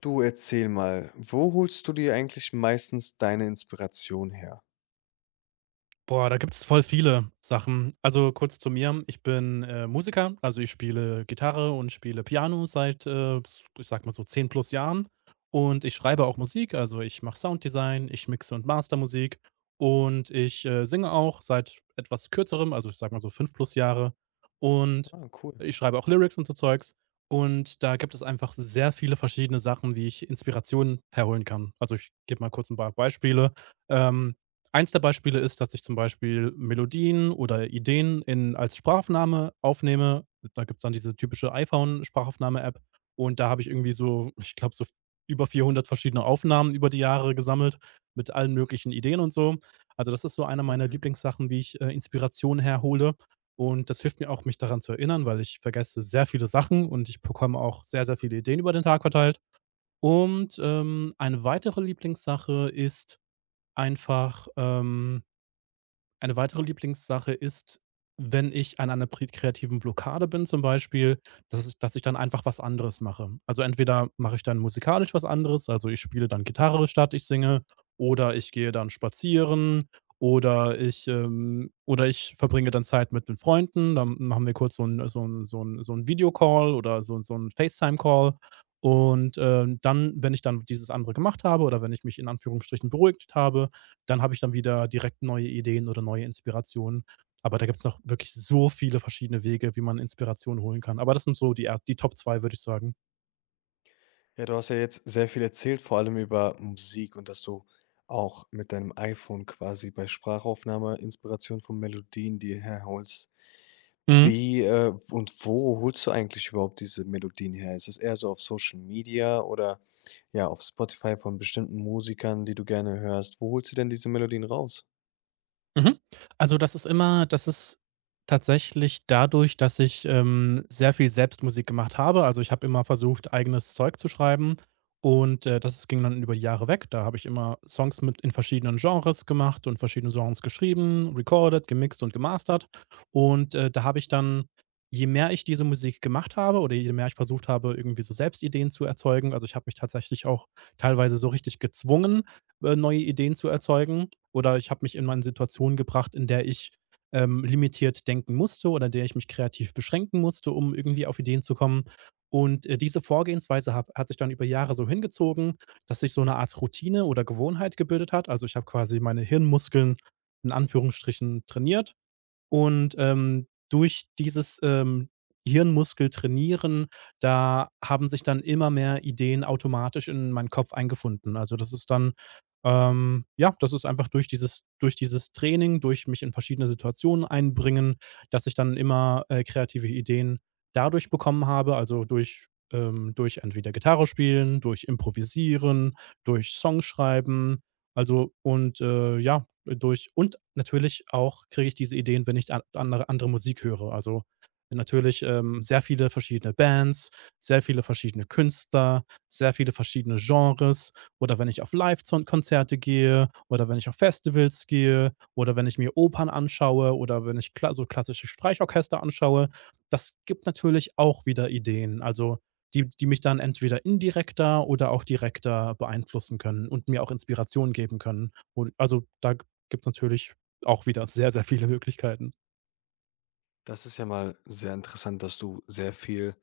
Du erzähl mal, wo holst du dir eigentlich meistens deine Inspiration her? Boah, da gibt es voll viele Sachen. Also kurz zu mir. Ich bin, Musiker, also ich spiele Gitarre und spiele Piano seit, s ich sag mal so 10 plus Jahren, und ich schreibe auch Musik, also ich mache Sounddesign, ich mixe und master Musik und ich, singe auch seit etwas Kürzerem, also ich sag mal so 5 plus Jahre und Ah, cool. ich schreibe auch Lyrics und so Zeugs, und da gibt es einfach sehr viele verschiedene Sachen, wie ich Inspiration herholen kann. Also ich gebe mal kurz ein paar Beispiele. Ähm, Eins der Beispiele ist, dass ich zum Beispiel Melodien oder Ideen in als Sprachaufnahme aufnehme. Da gibt's dann diese typische iPhone-Sprachaufnahme-App, und da habe ich irgendwie so, ich glaube, so über 400 verschiedene Aufnahmen über die Jahre gesammelt mit allen möglichen Ideen und so. Also, das ist so eine meiner Mhm. Lieblingssachen, wie ich, Inspiration herhole, und das hilft mir auch, mich daran zu erinnern, weil ich vergesse sehr viele Sachen und ich bekomme auch sehr, sehr viele Ideen über den Tag verteilt. Und, eine weitere Lieblingssache einfach, ähm ist, wenn ich an einer pri kreativen Blockade bin zum Beispiel, dass ich dann einfach was anderes mache. Also, entweder mache ich dann musikalisch was anderes, also, ich spiele dann Gitarre statt ich singe, oder ich gehe dann spazieren oder oder ich verbringe dann Zeit mit den Freunden, dann machen wir kurz so 'n so ein so ein so 'n Videocall oder so 'n FaceTime-Call. Und, dann, wenn ich dann dieses andere gemacht habe oder wenn ich mich in Anführungsstrichen beruhigt habe, dann habe ich dann wieder direkt neue Ideen oder neue Inspirationen. Aber da gibt's noch wirklich so viele verschiedene Wege, wie man Inspiration holen kann. Aber das sind so die er die Top 2, würde ich sagen. Ja, du hast ja jetzt sehr viel erzählt, vor allem über Musik und dass du auch mit deinem iPhone quasi bei Sprachaufnahme Inspiration von Melodien dir herholst. Mhm. Und wo holst du eigentlich überhaupt diese Melodien her? Ist es eher so auf Social Media oder ja, auf Spotify von bestimmten Musikern, die du gerne hörst? Wo holst du denn diese Melodien raus? Mhm. Also, das ist tatsächlich dadurch, dass ich, sehr viel Selbstmusik gemacht habe. Also, ich habe immer versucht, eigenes Zeug zu schreiben, und, das ging dann über die Jahre weg. Da habe ich immer Songs mit in verschiedenen Genres gemacht und verschiedene Genres geschrieben, recorded, gemixt und gemastert. Und, da habe ich dann, je mehr ich diese Musik gemacht habe oder je mehr ich versucht habe, irgendwie so Selbstideen zu erzeugen, also, ich habe mich tatsächlich auch teilweise so richtig gezwungen, neue Ideen zu erzeugen, oder ich habe mich in Situationen gebracht, in der ich, limitiert denken musste oder in der ich mich kreativ beschränken musste, um irgendwie auf Ideen zu kommen. Und, diese Vorgehensweise hab hat sich dann über Jahre so hingezogen, dass sich so eine Art Routine oder Gewohnheit gebildet hat. Also, ich habe quasi meine Hirnmuskeln in Anführungsstrichen trainiert und, durch dieses Hirnmuskeltrainieren, da haben sich dann immer mehr Ideen automatisch in meinen Kopf eingefunden. Also, das ist dann ja, das ist einfach durch dieses Training, durch mich in verschiedene Situationen einbringen, dass ich dann immer, kreative Ideen dadurch bekommen habe, also durch durch entweder Gitarre spielen, durch Improvisieren, durch Songschreiben, also und, ja, durch. Und natürlich auch kriege ich diese Ideen, wenn ich an andere Musik höre. Also, natürlich, sehr viele verschiedene Bands, sehr viele verschiedene Künstler, sehr viele verschiedene Genres, oder wenn ich auf Live-Zon Konzerte gehe oder wenn ich auf Festivals gehe oder wenn ich mir Opern anschaue oder wenn ich kla so klassische Streichorchester anschaue. Das gibt natürlich auch wieder Ideen, also die mich dann entweder indirekter oder auch direkter beeinflussen können und mir auch Inspiration geben können. Und also, da gibt es natürlich auch wieder sehr, sehr viele Möglichkeiten. Das ist ja mal sehr interessant, dass du sehr viel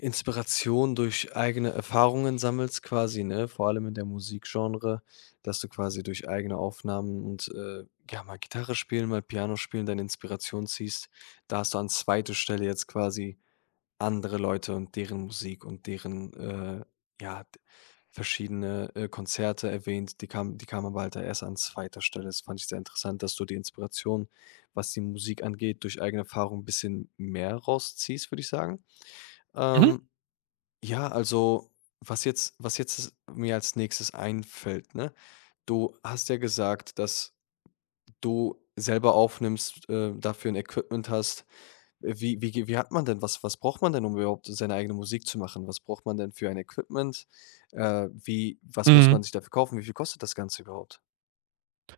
Inspiration durch eigene Erfahrungen sammelst quasi, ne? Vor allem in der Musikgenre, dass du quasi durch eigene Aufnahmen und, ja, mal Gitarre spielen, mal Piano spielen, deine Inspiration ziehst. Da hast du an zweiter Stelle jetzt quasi andere Leute und deren Musik und deren, ja, d verschiedene, Konzerte erwähnt. Die kam aber halt da erst an zweiter Stelle. Das fand ich sehr interessant, dass du die Inspiration, was die Musik angeht, durch eigene Erfahrung ein bisschen mehr rausziehst, würde ich sagen. Mhm. Ähm ja, also was jetzt mir als Nächstes einfällt, ne? Du hast ja gesagt, dass du selber aufnimmst, dafür ein Equipment hast. Wie wie ge wie hat man denn Was braucht man denn, um überhaupt seine eigene Musik zu machen? Was braucht man denn für ein Equipment? Wie Was muss man Mhm. sich dafür kaufen? Wie viel kostet das Ganze überhaupt?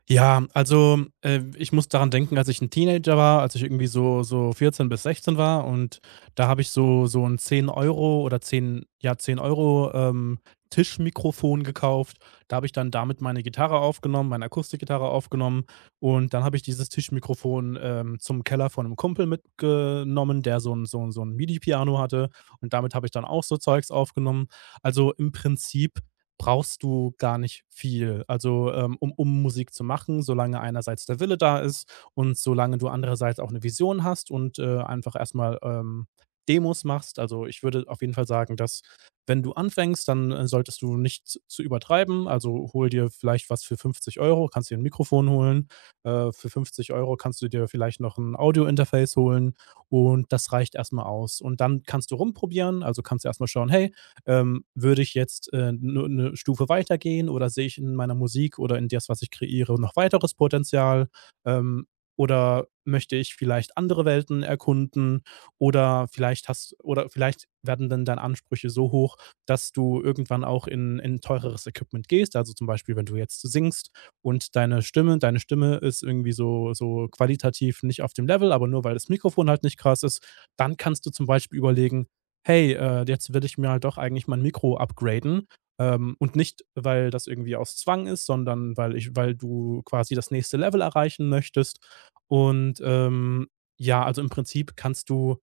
Ja, also, ich muss daran denken, als ich ein Teenager war, als ich irgendwie so 14 bis 16 war, und da habe ich so ein 10 € oder 10, ja, 10 € Tischmikrofon gekauft. Da habe ich dann damit meine Gitarre aufgenommen, meine Akustikgitarre aufgenommen, und dann habe ich dieses Tischmikrofon, zum Keller von einem Kumpel mitgenommen, der so ein Midi-Piano hatte, und damit habe ich dann auch so Zeugs aufgenommen. Also, im Prinzip brauchst du gar nicht viel. Also, um Musik zu machen, solange einerseits der Wille da ist und solange du andererseits auch eine Vision hast und, einfach erstmal Demos machst. Also, ich würde auf jeden Fall sagen, dass, wenn du anfängst, dann, solltest du nicht z zu übertreiben. Also, hol dir vielleicht was für 50 Euro, kannst dir ein Mikrofon holen. Für 50 € kannst du dir vielleicht noch ein Audio-Interface holen, und das reicht erstmal aus. Und dann kannst du rumprobieren, also, kannst du erstmal schauen: „Hey, würde ich jetzt, 'ne Stufe weitergehen oder sehe ich in meiner Musik oder in das, was ich kreiere, noch weiteres Potenzial? Ähm, oder möchte ich vielleicht andere Welten erkunden? Oder vielleicht werden dann deine Ansprüche so hoch, dass du irgendwann auch in teureres Equipment gehst. Also, zum Beispiel, wenn du jetzt singst, und deine Stimme ist irgendwie so qualitativ nicht auf dem Level, aber nur weil das Mikrofon halt nicht krass ist, dann kannst du zum Beispiel überlegen: hey, jetzt will ich mir halt doch eigentlich mein Mikro upgraden. Und nicht, weil das irgendwie aus Zwang ist, sondern weil du quasi das nächste Level erreichen möchtest. Und ja, also im Prinzip kannst du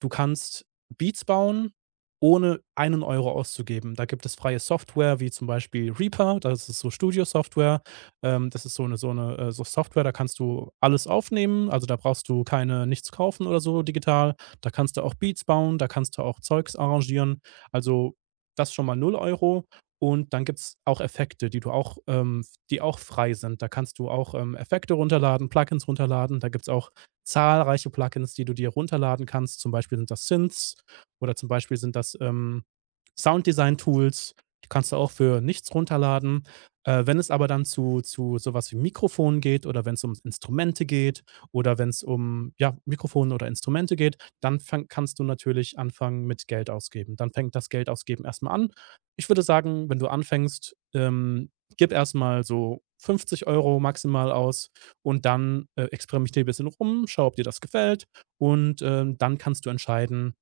Du kannst Beats bauen, ohne einen Euro auszugeben. Da gibt es freie Software wie zum Beispiel Reaper, das ist so Studio-Software. Das ist so eine Software, da kannst du alles aufnehmen. Also, da brauchst du keine nichts kaufen oder so digital. Da kannst du auch Beats bauen, da kannst du auch Zeugs arrangieren. Also, das schon mal null Euro. Und dann gibt es auch Effekte, die du auch die auch frei sind. Da kannst du auch, Effekte runterladen, Plugins runterladen. Da gibt es auch zahlreiche Plugins, die du dir runterladen kannst. Zum Beispiel sind das Synths oder zum Beispiel sind das Sounddesign-Tools. Die kannst du auch für nichts runterladen. Wenn es aber dann zu sowas wie Mikrofonen geht oder wenn es um Instrumente geht oder wenn es um ja, Mikrofone oder Instrumente geht, dann kannst du natürlich anfangen mit Geld ausgeben. Dann fängt das Geld ausgeben erstmal an. Ich würde sagen, wenn du anfängst, gib erstmal so 50 € maximal aus, und dann, experimentier ein bisschen rum, schau, ob dir das gefällt. Und, dann kannst du entscheiden,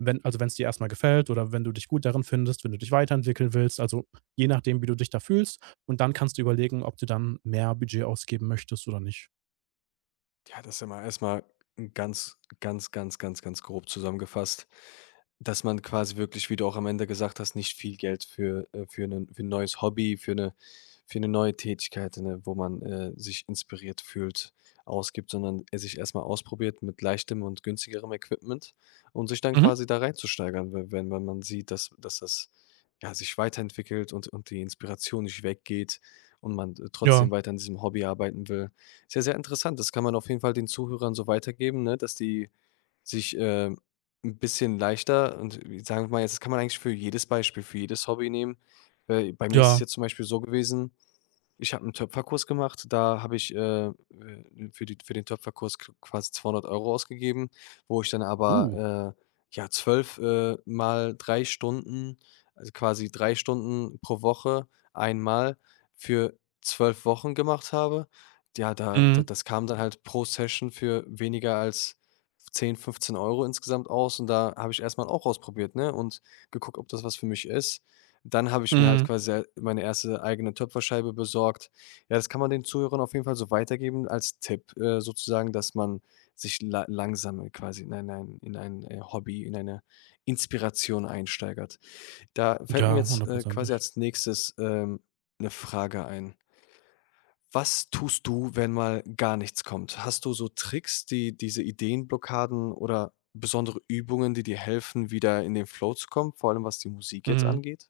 wenn also, wenn es dir erstmal gefällt oder wenn du dich gut darin findest, wenn du dich weiterentwickeln willst, also, je nachdem, wie du dich da fühlst. Und dann kannst du überlegen, ob du dann mehr Budget ausgeben möchtest oder nicht. Ja, das ist ja mal erstmal ganz, ganz, ganz, ganz, ganz grob zusammengefasst, dass man quasi wirklich, wie du auch am Ende gesagt hast, nicht viel Geld für, 'nen für 'n neues Hobby, für eine neue Tätigkeit, ne, wo man, sich inspiriert fühlt, ausgibt, sondern er sich erstmal ausprobiert mit leichtem und günstigerem Equipment und sich dann Mhm. quasi da reinzusteigern, we wenn wenn man sieht, dass das ja, sich weiterentwickelt und die Inspiration nicht weggeht und man trotzdem Ja, weiter an diesem Hobby arbeiten will. Sehr, sehr interessant. Das kann man auf jeden Fall den Zuhörern so weitergeben, ne, dass die sich, 'n bisschen leichter und sagen wir mal jetzt, das kann man eigentlich für jedes Beispiel, für jedes Hobby nehmen. Bei mir ist es ja. jetzt zum Beispiel so gewesen: Ich habe einen Töpferkurs gemacht, da habe ich, für die für den Töpferkurs qu quasi 200 € ausgegeben, wo ich dann Uh. aber, ja, 12 mal 3 Stunden, also quasi 3 Stunden pro Woche einmal für 12 Wochen gemacht habe. Ja, da Mhm. das kam dann halt pro Session für weniger als 10, 15 € insgesamt aus und da habe ich erst mal auch ausprobiert, ne, und geguckt, ob das was für mich ist. Dann habe ich mir halt Mhm. quasi meine erste eigene Töpferscheibe besorgt. Ja, das kann man den Zuhörern auf jeden Fall so weitergeben als Tipp, sozusagen, dass man sich la langsam quasi in ein Hobby, in eine Inspiration einsteigert. Da fällt mir Ja, jetzt, quasi hundertprozentig. als Nächstes, 'ne Frage ein. Was tust du, wenn mal gar nichts kommt? Hast du so Tricks, die diese Ideenblockaden oder besondere Übungen, die dir helfen, wieder in den Flow zu kommen, vor allem was die Musik jetzt Mhm. angeht?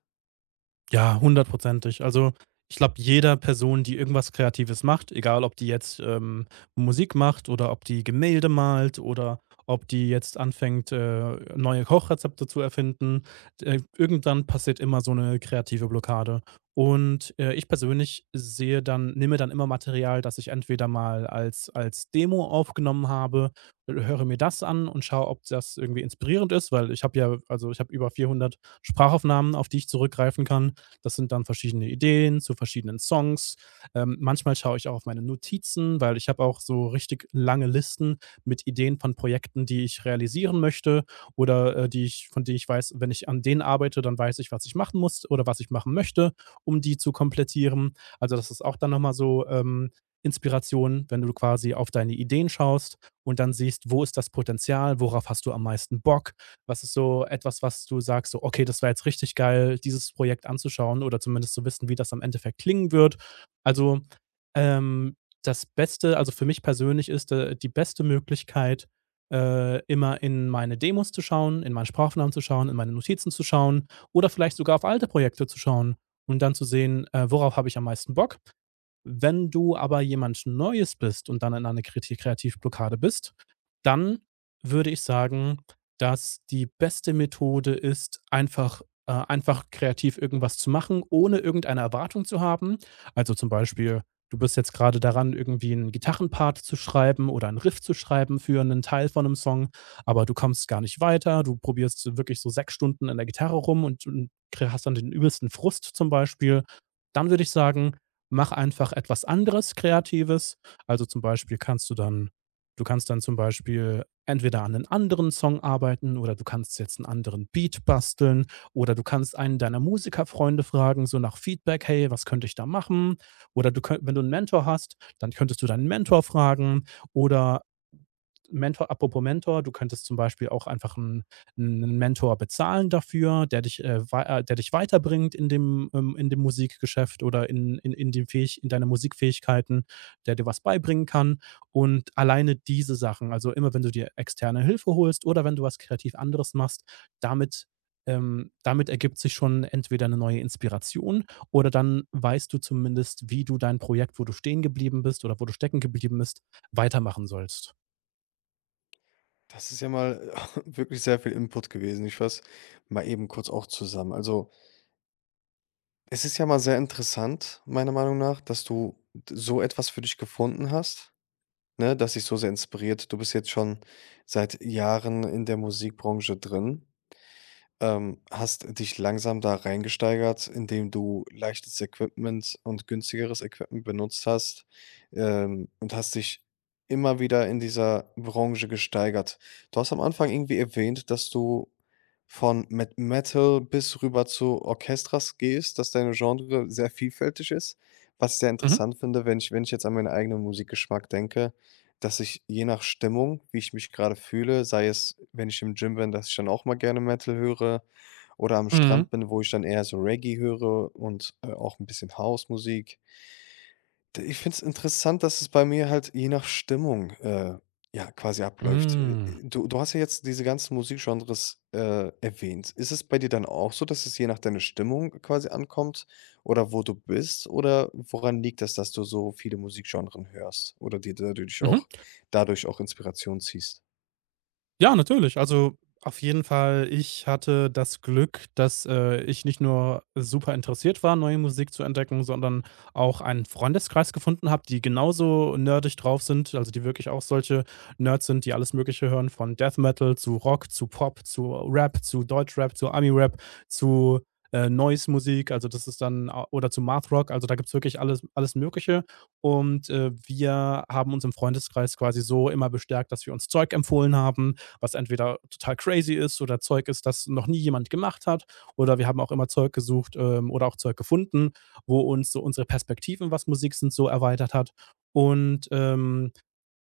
Ja, hundertprozentig. Also, ich glaube, jeder Person, die irgendwas Kreatives macht, egal ob die jetzt, Musik macht oder ob die Gemälde malt oder ob die jetzt anfängt, neue Kochrezepte zu erfinden, irgendwann passiert immer so eine kreative Blockade. Und, ich persönlich sehe dann nehme dann immer Material, das ich entweder mal als Demo aufgenommen habe, höre mir das an und schaue, ob das irgendwie inspirierend ist, weil ich habe ja, also, ich habe über 400 Sprachaufnahmen, auf die ich zurückgreifen kann. Das sind dann verschiedene Ideen zu verschiedenen Songs. Manchmal schaue ich auch auf meine Notizen, weil ich habe auch so richtig lange Listen mit Ideen von Projekten, die ich realisieren möchte, oder von denen ich weiß, wenn ich an denen arbeite, dann weiß ich, was ich machen muss oder was ich machen möchte, um die zu komplettieren. Also das ist auch dann nochmal so Inspiration, wenn du quasi auf deine Ideen schaust und dann siehst, wo ist das Potenzial, worauf hast du am meisten Bock, was ist so etwas, was du sagst, so: „Okay, das war jetzt richtig geil, dieses Projekt anzuschauen oder zumindest zu wissen, wie das am Endeffekt klingen wird?“ Also, ähm, das Beste also, für mich persönlich ist, die beste Möglichkeit, immer in meine Demos zu schauen, in meine Sprachaufnahmen zu schauen, in meine Notizen zu schauen oder vielleicht sogar auf alte Projekte zu schauen und dann zu sehen, worauf habe ich am meisten Bock. Wenn du aber jemand Neues bist und dann in einer Kriti Kreativblockade bist, dann würde ich sagen, dass die beste Methode ist, einfach kreativ irgendwas zu machen, ohne irgendeine Erwartung zu haben. Also, zum Beispiel, du bist jetzt gerade daran, irgendwie einen Gitarrenpart zu schreiben oder einen Riff zu schreiben für einen Teil von einem Song, aber du kommst gar nicht weiter. Du probierst wirklich so 6 Stunden an der Gitarre rum und kre hast dann den übelsten Frust zum Beispiel. Dann würde ich sagen, mach einfach etwas anderes Kreatives. Also, zum Beispiel kannst du dann du kannst dann zum Beispiel entweder an einen anderen Song arbeiten, oder du kannst jetzt einen anderen Beat basteln, oder du kannst einen deiner Musikerfreunde fragen, so nach Feedback: „Hey, was könnte ich da machen?“ Oder du könnt Wenn du einen Mentor hast, dann könntest du deinen Mentor fragen, oder Mentor apropos Mentor, du könntest zum Beispiel auch einfach einen 'n Mentor bezahlen dafür, der dich, wei der dich weiterbringt in dem Musikgeschäft oder in dem Fähig in deine Musikfähigkeiten, der dir was beibringen kann. Und alleine diese Sachen, also immer wenn du dir externe Hilfe holst oder wenn du was kreativ anderes machst, damit damit ergibt sich schon entweder eine neue Inspiration, oder dann weißt du zumindest, wie du wo du stehen geblieben bist oder wo du stecken geblieben bist, weitermachen sollst. Das ist ja mal wirklich sehr viel Input gewesen. Ich fasse mal eben kurz auch zusammen. Also, es ist ja mal sehr interessant, meiner Meinung nach, dass du d so etwas für dich gefunden hast, ne, das dich so sehr inspiriert. Du bist jetzt schon seit Jahren in der Musikbranche drin. Hast dich langsam da reingesteigert, indem du leichtes Equipment und günstigeres Equipment benutzt hast, und hast dich immer wieder in dieser Branche gesteigert. Du hast am Anfang irgendwie erwähnt, dass du von Metal bis rüber zu Orchestras gehst, dass deine Genre sehr vielfältig ist, was ich sehr Mhm. interessant finde, wenn ich, jetzt an meinen eigenen Musikgeschmack denke, dass ich je nach Stimmung, wie ich mich gerade fühle, sei es, wenn ich im Gym bin, dass ich dann auch mal gerne Metal höre oder am Mhm. Strand bin, wo ich dann eher so Reggae höre und, auch ein bisschen House-Musik. D Ich finde es interessant, dass es bei mir halt je nach Stimmung, ja, quasi abläuft. Äh, Mhm. du du hast ja jetzt diese ganzen Musikgenres, erwähnt. Ist es bei dir dann auch so, dass es je nach deiner Stimmung quasi ankommt oder wo du bist? Oder woran liegt das, dass du so viele Musikgenres hörst oder dir dadurch Mhm. auch dadurch auch Inspiration ziehst? Ja, natürlich. Also auf jeden Fall, ich hatte das Glück, dass, ich nicht nur super interessiert war, neue Musik zu entdecken, sondern auch einen Freundeskreis gefunden habe, die genauso nerdig drauf sind, also die wirklich auch solche Nerds sind, die alles Mögliche hören, von Death Metal zu Rock, zu Pop, zu Rap, zu Deutschrap, zu Ami-Rap, zu Noise-Musik, also das ist dann a oder zu Math-Rock, also da gibt's wirklich alles Mögliche. Und, wir haben uns im Freundeskreis quasi so immer bestärkt, dass wir uns Zeug empfohlen haben, was entweder total crazy ist oder Zeug ist, das noch nie jemand gemacht hat. Oder wir haben auch immer Zeug gesucht oder auch Zeug gefunden, wo uns so unsere Perspektiven, was Musik sind, so erweitert hat. Und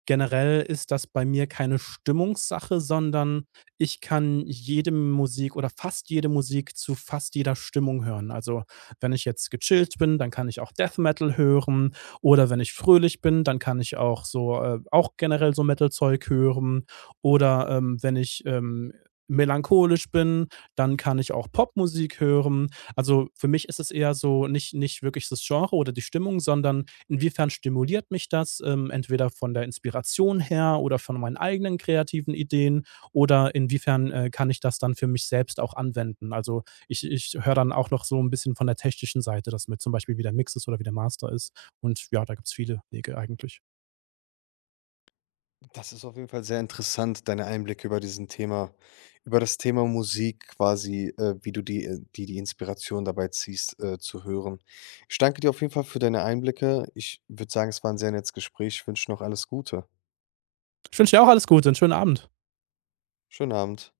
generell ist das bei mir keine Stimmungssache, sondern ich kann jede Musik oder fast jede Musik zu fast jeder Stimmung hören. Also, wenn ich jetzt gechillt bin, dann kann ich auch Death Metal hören, oder wenn ich fröhlich bin, dann kann ich auch so auch generell so Metal-Zeug hören oder, wenn ich melancholisch bin, dann kann ich auch Popmusik hören. Also, für mich ist es eher so, nicht wirklich das Genre oder die Stimmung, sondern inwiefern stimuliert mich das, entweder von der Inspiration her oder von meinen eigenen kreativen Ideen, oder inwiefern, kann ich das dann für mich selbst auch anwenden? Also, ich höre dann auch noch so ein bisschen von der technischen Seite, dass mir zum Beispiel wie der Mix ist oder wie der Master ist. Und ja, da gibt es viele Wege eigentlich. Das ist auf jeden Fall sehr interessant, deine Einblicke über das Thema Musik quasi, wie du die Inspiration dabei ziehst, zu hören. Ich danke dir auf jeden Fall für deine Einblicke. Ich würde sagen, es war ein sehr nettes Gespräch. Ich wünsche noch alles Gute. Ich wünsche dir auch alles Gute, einen schönen Abend. Schönen Abend.